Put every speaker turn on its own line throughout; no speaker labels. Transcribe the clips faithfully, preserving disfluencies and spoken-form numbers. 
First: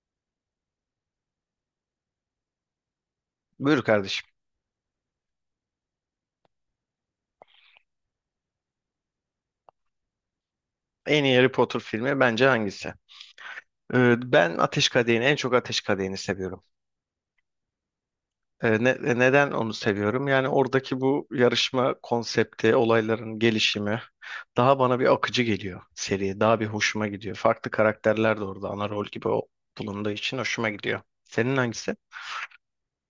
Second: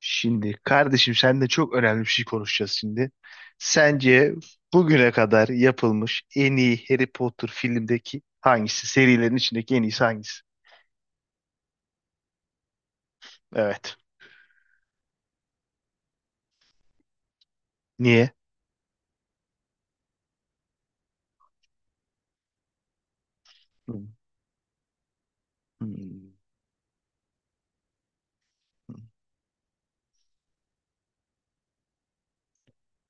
Şimdi kardeşim seninle çok önemli bir şey konuşacağız şimdi.
Buyur kardeşim.
Sence bugüne kadar yapılmış en iyi Harry Potter filmdeki hangisi? Serilerin içindeki en iyisi hangisi?
En iyi Harry Potter filmi bence hangisi?
Evet.
Ee, ben Ateş Kadehi'ni, en çok Ateş Kadehi'ni seviyorum.
Niye?
Ee, ne- e, neden onu seviyorum? Yani oradaki bu yarışma konsepti, olayların gelişimi
Hmm.
daha bana bir akıcı geliyor
Hmm.
seriye. Daha bir hoşuma gidiyor. Farklı karakterler de orada ana rol gibi o- bulunduğu için hoşuma gidiyor. Senin hangisi?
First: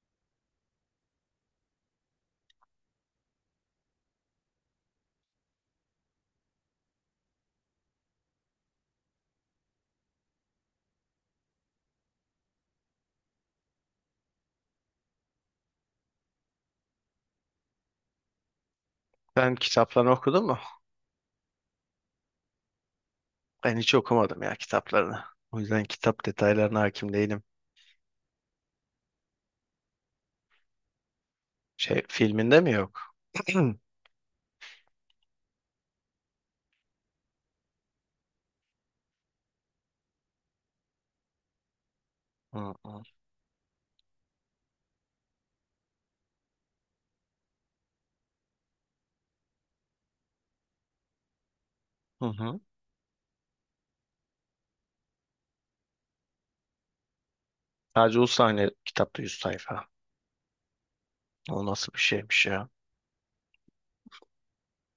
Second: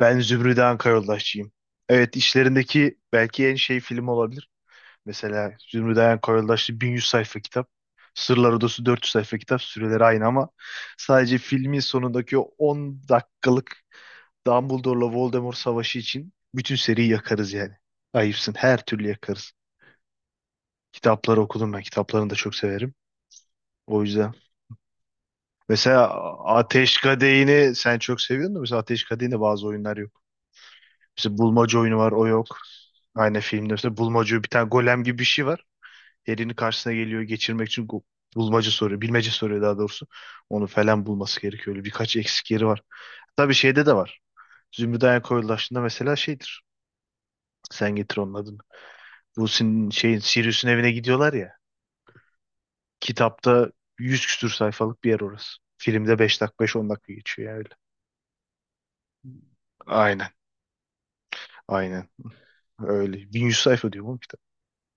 Ben Zümrüt Anka Yoldaşçıyım. Evet işlerindeki belki en şey film olabilir. Mesela Zümrüt Anka Yoldaşçı bin yüz sayfa kitap. Sırlar Odası dört yüz sayfa kitap. Süreleri aynı ama sadece filmin sonundaki o on dakikalık Dumbledore'la Voldemort savaşı için bütün seriyi yakarız yani. Ayıpsın. Her türlü yakarız.
Sen kitaplarını okudun mu?
Kitapları okudum ben. Kitaplarını da çok severim.
Ben hiç
O yüzden.
okumadım ya kitaplarını. O yüzden
Mesela
kitap detaylarına
Ateş
hakim değilim.
Kadehi'ni sen çok seviyordun da mesela Ateş Kadehi'nde bazı oyunlar yok. Mesela bulmaca oyunu
Şey,
var o yok.
filminde mi yok?
Aynı filmde
Hı
mesela bulmaca bir tane golem gibi bir şey var. Elini karşısına geliyor geçirmek için go- bulmaca soruyor. Bilmece soruyor daha doğrusu. Onu falan bulması gerekiyor. Öyle birkaç eksik yeri
hı.
var. Tabii şeyde de var. Zümrüt Dayan Koyulaşı'nda mesela şeydir. Sen getir onun adını. Bu sin şeyin Sirius'un evine gidiyorlar ya.
Hı hı.
Kitapta yüz küsür sayfalık bir yer orası. Filmde beş dakika beş on dakika geçiyor yani, öyle.
Sadece o sahne kitapta yüz sayfa.
Aynen.
O nasıl bir
Aynen.
şeymiş ya?
Öyle. bin yüz sayfa diyor bu kitap.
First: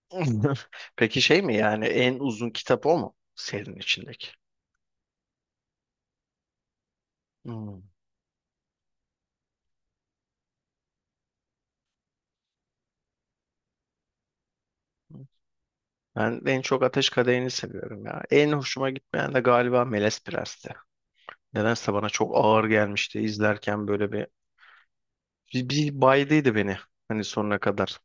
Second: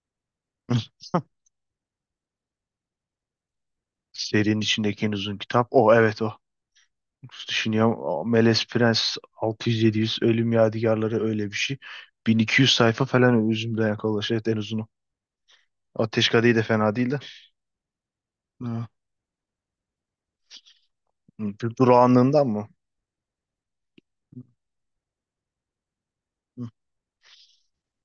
Peki şey mi yani en uzun kitap o mu serinin içindeki?
Serinin içindeki en uzun kitap. O evet o.
Hmm.
Düşünüyorum. O Melez Prens altı yüz yedi yüz, Ölüm Yadigarları öyle bir şey. bin iki yüz sayfa falan özümden yakalaş. Evet en uzunu. Ateş
Ben
Kadehi
en
de
çok
fena
Ateş
değil de.
Kadehi'ni seviyorum ya. En
Hı.
hoşuma gitmeyen de galiba Melez Prens'ti.
Bu
Nedense bana çok
durağanlığından
ağır
mı?
gelmişti izlerken böyle bir bir, bir baydıydı
Hı.
beni hani sonuna kadar.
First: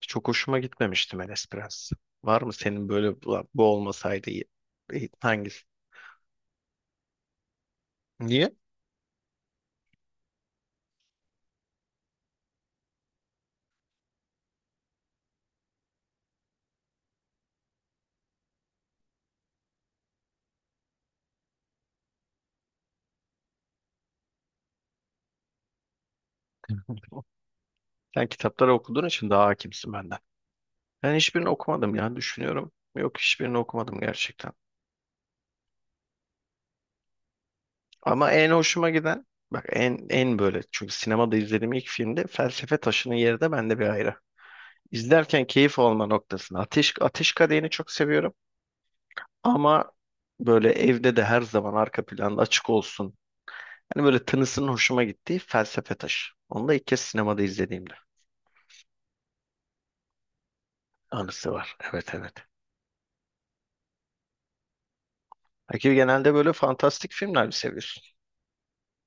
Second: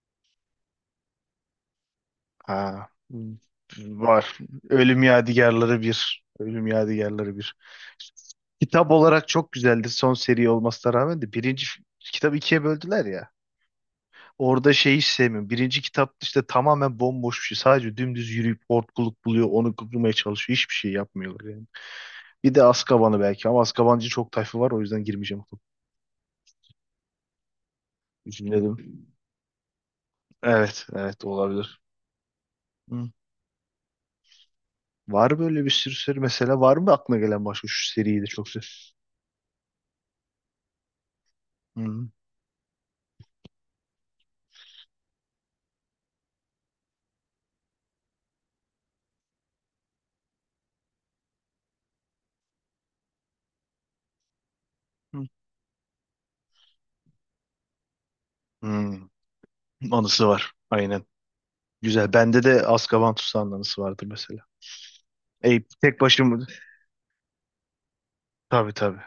Çok hoşuma gitmemişti Melez Prens. Var mı senin
Ha,
böyle
hmm,
"Ulan bu olmasaydı
var.
iyi-
Ölüm
iyi- hangisi?
Yadigarları bir. Ölüm Yadigarları bir.
Niye?
Kitap olarak çok güzeldir son seri olmasına rağmen de birinci f- kitabı ikiye böldüler ya. Orada şeyi hiç sevmiyorum. Birinci kitap işte tamamen bomboş bir şey. Sadece dümdüz yürüyüp hortkuluk buluyor. Onu kurmaya çalışıyor. Hiçbir şey yapmıyorlar yani. Bir de Azkaban'ı belki ama Azkabancı çok tayfı var o yüzden girmeyeceğim.
Sen kitapları
Düşünelim.
okuduğun için daha hakimsin benden.
Evet,
Ben
evet
hiçbirini
olabilir.
okumadım ya düşünüyorum.
Hı.
Yok hiçbirini okumadım gerçekten.
Var böyle bir sürü seri mesela var mı aklına gelen başka şu seriyi de
Ama
çok
en
sev.
hoşuma giden bak en en böyle çünkü sinemada izlediğim ilk
Hı.
filmde Felsefe Taşı'nın yeri de bende bir ayrı. İzlerken keyif alma noktasında Ateş Ateş Kadehi'ni çok seviyorum ama böyle evde de her zaman arka planda açık olsun. Hani böyle tınısının hoşuma
Hı.
gittiği Felsefe Taşı. Onu da ilk kez sinemada izlediğimde
Hı. Anısı var. Aynen.
anısı var.
Güzel.
Evet, evet.
Bende de Azkaban Tutsağı'nın anısı vardır mesela. E,
Peki
tek
genelde
başım
böyle fantastik filmler mi seviyorsun?
tabii tabii.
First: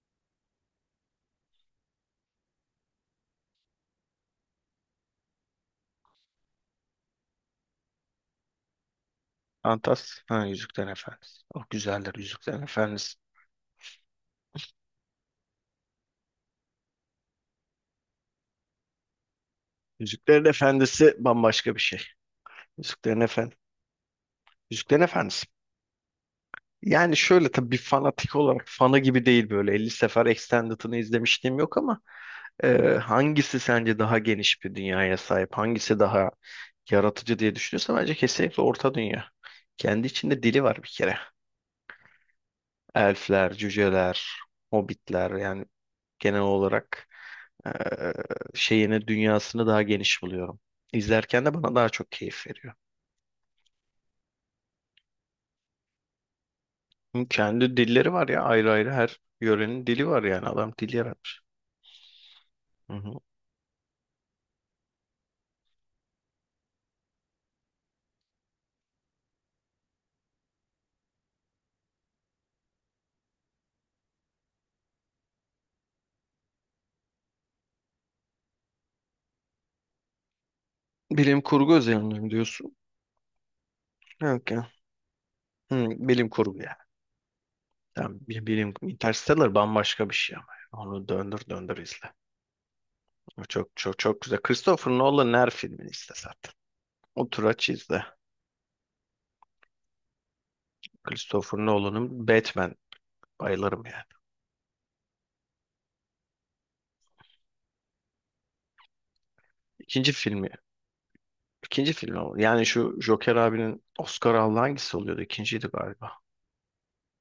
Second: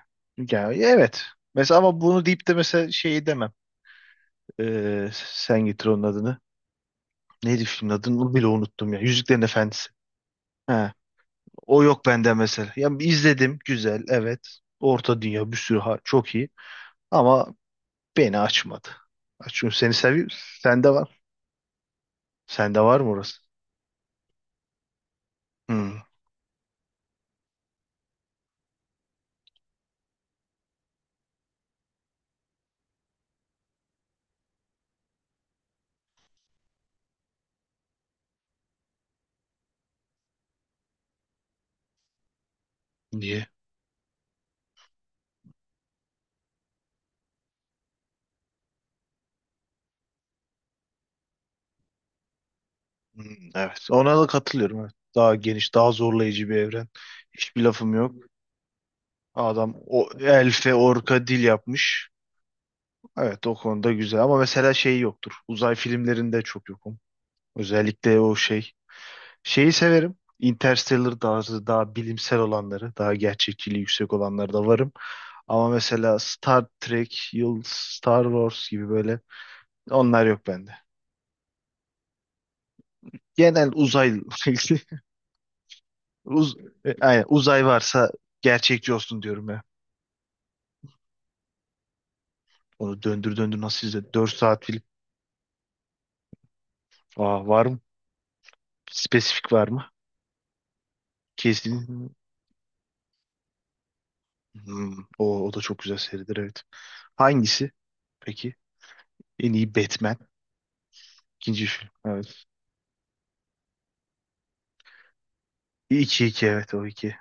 Yani, evet. Mesela ama bunu deyip de mesela şeyi demem. Ee, sen getir onun adını. Neydi filmin adını bile unuttum ya. Yüzüklerin Efendisi.
Fantastik. Ha, Yüzüklerin
Ha.
Efendisi. Oh,
O yok
güzeldir
bende
Yüzüklerin
mesela. Ya
Efendisi.
izledim. Güzel. Evet. Orta Dünya bir sürü ha- çok iyi. Ama beni açmadı. Çünkü seni seviyor.
Yüzüklerin
Sende
Efendisi
var.
bambaşka bir şey.
Sende var mı
Yüzüklerin
orası?
Efendisi. Yüzüklerin Efendisi.
Hmm.
Yani şöyle tabii bir fanatik olarak fanı gibi değil, böyle elli sefer Extended'ını izlemişliğim yok ama e, hangisi sence daha geniş bir dünyaya sahip? Hangisi daha yaratıcı diye düşünüyorsan bence kesinlikle Orta Dünya. Kendi içinde dili var bir kere.
Niye?
Elfler, cüceler, hobbitler yani genel olarak e, şeyini dünyasını daha geniş buluyorum. İzlerken de bana daha çok keyif veriyor.
Hmm, evet. Ona da katılıyorum. Evet. Daha geniş, daha zorlayıcı bir evren.
Hı,
Hiçbir
kendi
lafım
dilleri
yok.
var ya, ayrı ayrı her
Adam
yörenin dili
o
var, yani adam
elfe,
dil
orka dil
yaratmış.
yapmış.
Hı hı.
Evet, o konuda güzel ama mesela şey yoktur. Uzay filmlerinde çok yokum. Özellikle o şey. Şeyi severim. Interstellar tarzı daha bilimsel olanları, daha gerçekçiliği yüksek olanları da varım. Ama mesela Star Trek, Yıl Star Wars gibi böyle onlar yok bende.
Bilim kurgu üzerine mi diyorsun?
Genel uzay,
Yok ya. Hı, bilim
uz,
kurgu ya.
e, aynen, uzay varsa
Tamam, bi- bilim,
gerçekçi olsun diyorum
Interstellar
ya.
bambaşka bir şey ama. Yani. Onu döndür döndür izle.
Onu döndür
O
döndür
çok
nasıl
çok
izle?
çok
Dört
güzel.
saat film.
Christopher Nolan'ın her filmini izle zaten. Otur,
Aa, var
aç,
mı?
izle.
Spesifik var mı?
Christopher
Kesin.
Nolan'ın Batman, bayılırım yani.
Hmm, o, o da çok güzel seridir evet. Hangisi? Peki. En iyi
İkinci
Batman.
filmi.
İkinci film.
İkinci filmi o.
Evet.
Yani şu Joker abinin Oscar aldığı hangisi oluyordu? İkinciydi galiba.
İki iki evet o iki.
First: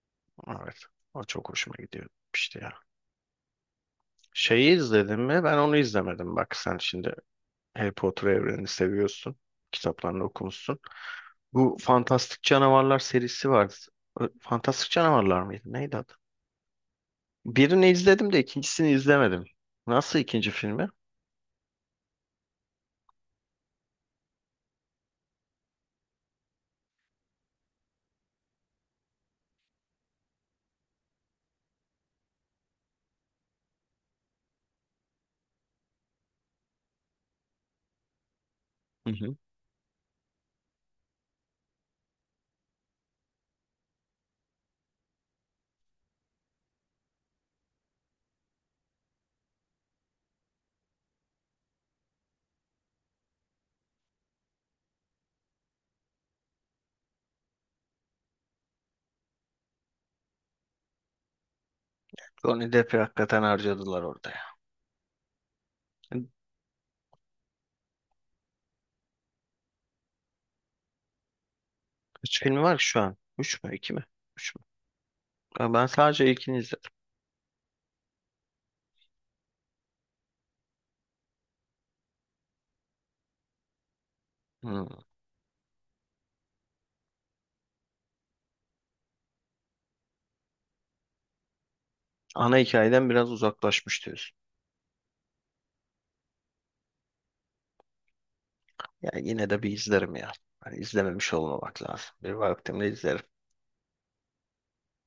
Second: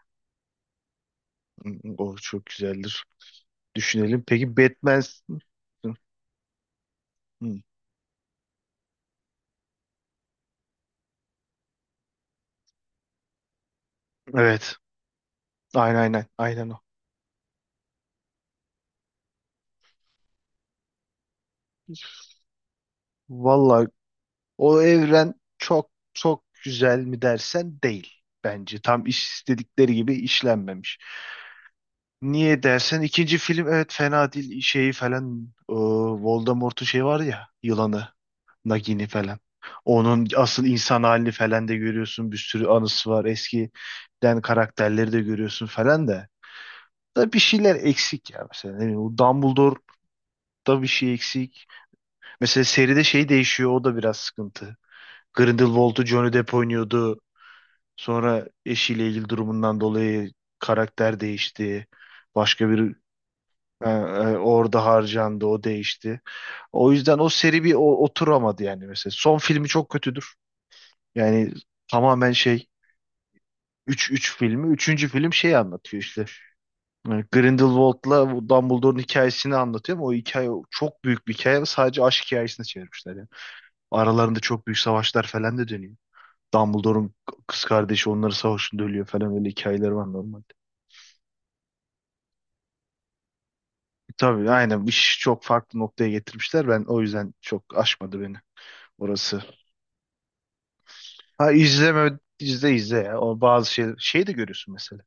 Evet. O çok hoşuma
Hmm,
gidiyor
o çok
işte ya.
güzeldir. Düşünelim. Peki
Şeyi
Batman.
izledin mi? Ben onu
Hmm,
izlemedim. Bak sen şimdi
hmm.
Harry Potter evrenini seviyorsun. Kitaplarını okumuşsun. Bu Fantastik Canavarlar serisi vardı. Ö-
Evet.
Fantastik Canavarlar mıydı? Neydi.
Aynen aynen. Aynen o.
Birini izledim de ikincisini izlemedim. Nasıl ikinci filmi?
Vallahi o evren çok çok güzel mi dersen değil. Bence tam iş istedikleri gibi işlenmemiş. Niye dersen ikinci film evet fena değil şeyi falan, e, Voldemort'un şey var ya yılanı Nagini
Hı hı.
falan. Onun asıl insan halini falan da görüyorsun bir sürü anısı var eskiden karakterleri de görüyorsun falan da. Da bir şeyler eksik ya mesela ne bileyim, o Dumbledore'da bir şey eksik. Mesela seride şey değişiyor o da biraz sıkıntı. Grindelwald'u Johnny Depp oynuyordu. Sonra eşiyle ilgili durumundan dolayı karakter değişti.
Johnny
Başka bir
Depp'i hakikaten
Ee,
harcadılar orada
e,
ya.
orada harcandı, o değişti. O yüzden o seri bir o- oturamadı yani mesela. Son filmi çok kötüdür. Yani tamamen
Üç filmi
şey
var ki şu an. Üç mü? İki mi?
üç üç
Üç mü?
filmi. Üçüncü film şey
Ya ben
anlatıyor işte.
sadece ilkini izledim.
e, Grindelwald'la bu Dumbledore'un hikayesini anlatıyor ama o hikaye çok büyük bir hikaye ve sadece aşk hikayesine çevirmişler yani. Aralarında çok büyük
Hı.
savaşlar falan da dönüyor. Dumbledore'un kız kardeşi onları savaşında ölüyor falan, öyle hikayeler var normalde.
Ana hikayeden biraz uzaklaşmış
E,
diyorsun.
Tabii aynen iş çok farklı noktaya getirmişler. Ben o yüzden çok aşmadı beni
Yani
orası.
yine de bir izlerim ya. Hani izlememiş
Ha
olmamak lazım.
izleme
Bir
izle
vaktimde
izle ya.
izlerim.
O bazı şey şey de görüyorsun mesela.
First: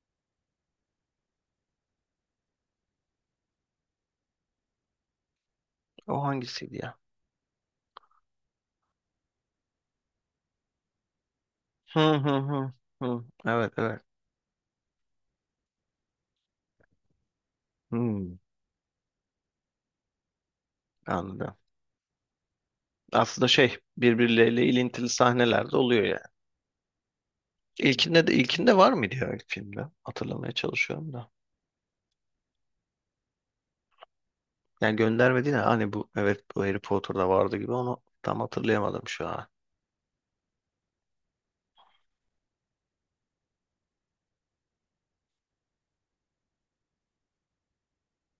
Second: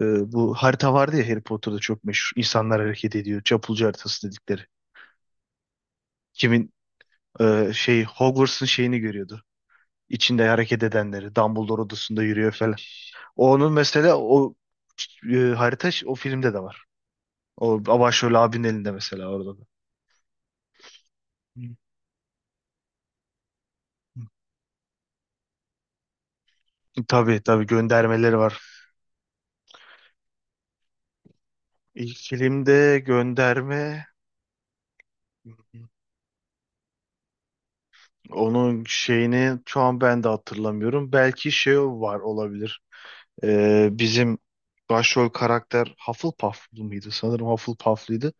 Ee, bu harita vardı ya, Harry Potter'da çok meşhur. İnsanlar hareket ediyor. Çapulcu haritası dedikleri.
O
Kimin
hangisiydi ya?
e, şey, Hogwarts'ın şeyini görüyordu. İçinde hareket edenleri. Dumbledore
Hı
odasında
hı
yürüyor
hı.
falan.
Hı.
Onun
Evet, evet.
mesela o e, harita ş- o filmde de var. O
Hı,
başrol abinin elinde mesela orada da.
anladım.
Hı.
Aslında şey, birbirleriyle ilintili sahneler de oluyor yani.
Tabii tabii
İlkinde de
göndermeleri var.
ilkinde var mıydı ya ilk filmde? Hatırlamaya çalışıyorum da.
İlk filmde gönderme.
Yani gönderme değil de hani bu, evet, bu Harry Potter'da vardı gibi, onu tam
Onun
hatırlayamadım şu an.
şeyini şu an ben de hatırlamıyorum. Belki şey var olabilir. Ee, bizim başrol karakter Hufflepuff'lu mıydı? Sanırım Hufflepuff'lıydı.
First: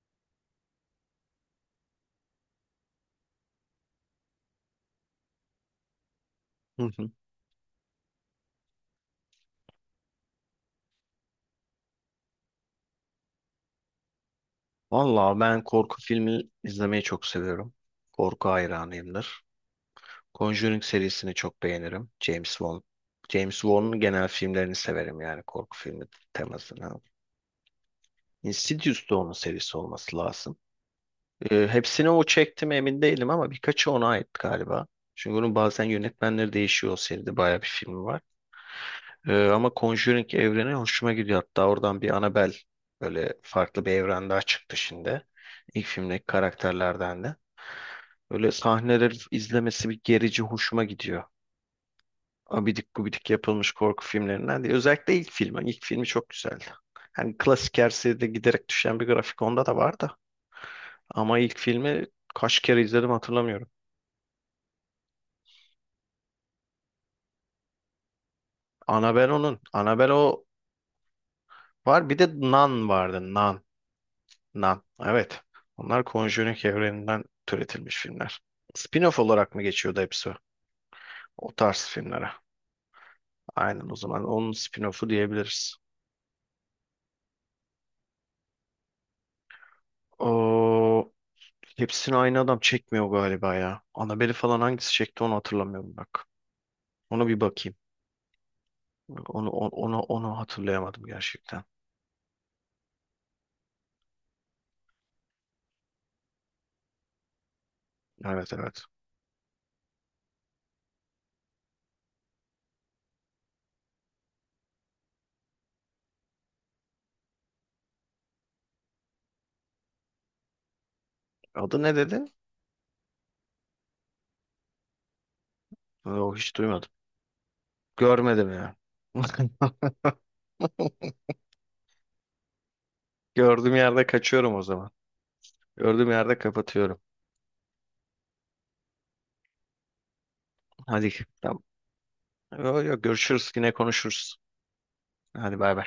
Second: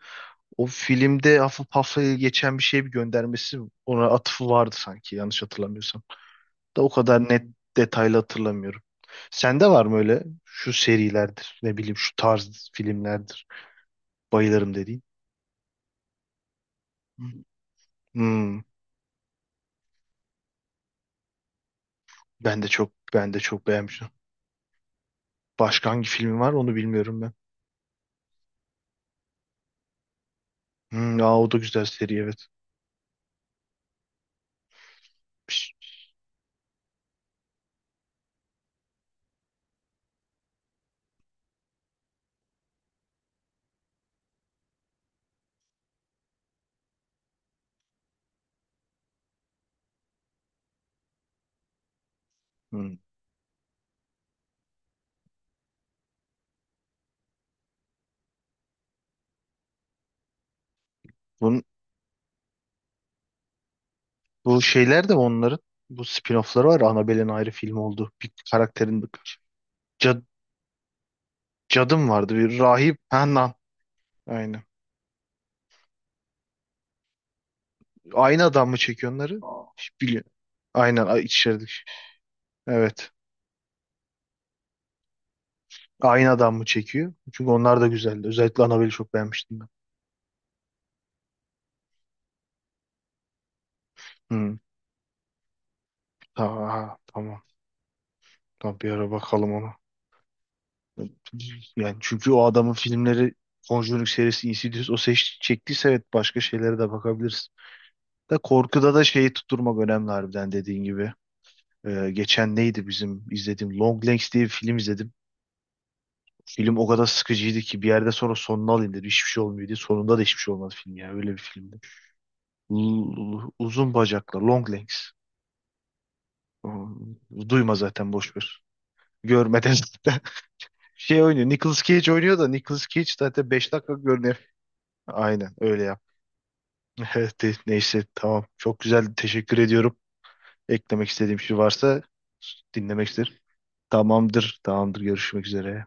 O filmde Hufflepuff'la geçen bir şey bir göndermesi, ona atıfı vardı sanki yanlış hatırlamıyorsam. Da
Hı
o
hı.
kadar net detaylı hatırlamıyorum. Sende var mı öyle şu serilerdir ne bileyim şu tarz filmlerdir bayılırım dediğin?
Vallahi ben korku filmi izlemeyi çok seviyorum. Korku
Hmm,
hayranıyımdır. Conjuring serisini çok beğenirim. James
ben de
Wan.
çok ben de
James
çok
Wan'ın
beğenmiştim.
genel filmlerini severim yani korku
Başka
filmi
hangi filmi var onu
temasını.
bilmiyorum ben.
Insidious da onun serisi olması lazım.
Hmm, aa, o da
Ee,
güzel
hepsini
seri
o
evet.
çekti mi emin değilim ama birkaçı ona ait galiba. Çünkü onun
Piş.
bazen yönetmenleri değişiyor, o seride bayağı bir filmi var. Ee, ama Conjuring evreni hoşuma gidiyor. Hatta oradan bir Annabelle, böyle farklı bir evren daha çıktı şimdi. İlk filmdeki karakterlerden de. Böyle sahneleri izlemesi bir gerici hoşuma gidiyor. Abidik
Hmm.
gubidik yapılmış korku filmlerinden değil. Özellikle ilk filmi. İlk filmi çok güzeldi. Hani klasik her seride giderek düşen bir grafik, onda da var da. Ama ilk
Bun-
filmi kaç kere izledim hatırlamıyorum.
bu şeyler de onların bu spin-off'ları var. Annabelle'in ayrı film oldu. Bir karakterin
Annabelle onun. Annabelle
cad,
o
cadım
var. Bir de
vardı. Bir
Nun
rahip. Ha,
vardı.
Nan.
Nun.
Aynen.
Nun. Evet. Onlar Conjuring evreninden türetilmiş filmler.
Aynı adam mı çekiyor
Spin-off
onları?
olarak mı geçiyordu
Biliyorum.
hepsi?
Aynen a-
O
içerdik.
tarz filmlere.
Evet.
Aynen, o zaman onun spin-off'u diyebiliriz.
Aynı adam mı çekiyor? Çünkü onlar da güzeldi. Özellikle Annabelle'i çok beğenmiştim ben.
O hepsini aynı adam çekmiyor galiba ya. Annabelle
Hmm.
falan hangisi çekti onu hatırlamıyorum bak.
Aa,
Ona bir
tamam.
bakayım.
Tamam bir ara
Onu
bakalım
on-
ona.
onu onu hatırlayamadım gerçekten.
Yani çünkü o adamın filmleri Conjuring serisi, Insidious o seç, çektiyse evet başka şeylere de bakabiliriz. Da
Evet, evet.
korkuda da şeyi tutturmak önemli harbiden dediğin gibi. Ee, geçen neydi bizim izlediğim Long Legs diye bir film izledim. Film o kadar sıkıcıydı ki bir yerde sonra sonunu alayım dedim. Hiçbir şey olmuyor diye. Sonunda da hiçbir şey olmadı film ya. Öyle bir filmdi.
Adı ne dedi?
L- uzun bacaklar, Long Legs.
O hiç duymadım.
Hmm, duyma zaten boş
Görmedim
ver.
ya.
Görmeden zaten. Şey oynuyor. Nicolas Cage oynuyor da Nicolas Cage zaten beş
Gördüğüm
dakika
yerde
görünüyor.
kaçıyorum o zaman.
Aynen öyle.
Gördüğüm yerde kapatıyorum.
Evet, de- neyse tamam. Çok güzel. Teşekkür ediyorum. Eklemek
Hadi.
istediğim şey
Tamam.
varsa
Yok, yok,
dinlemek isterim.
görüşürüz, yine konuşuruz.
Tamamdır. Tamamdır. Görüşmek
Hadi bay
üzere.
bay.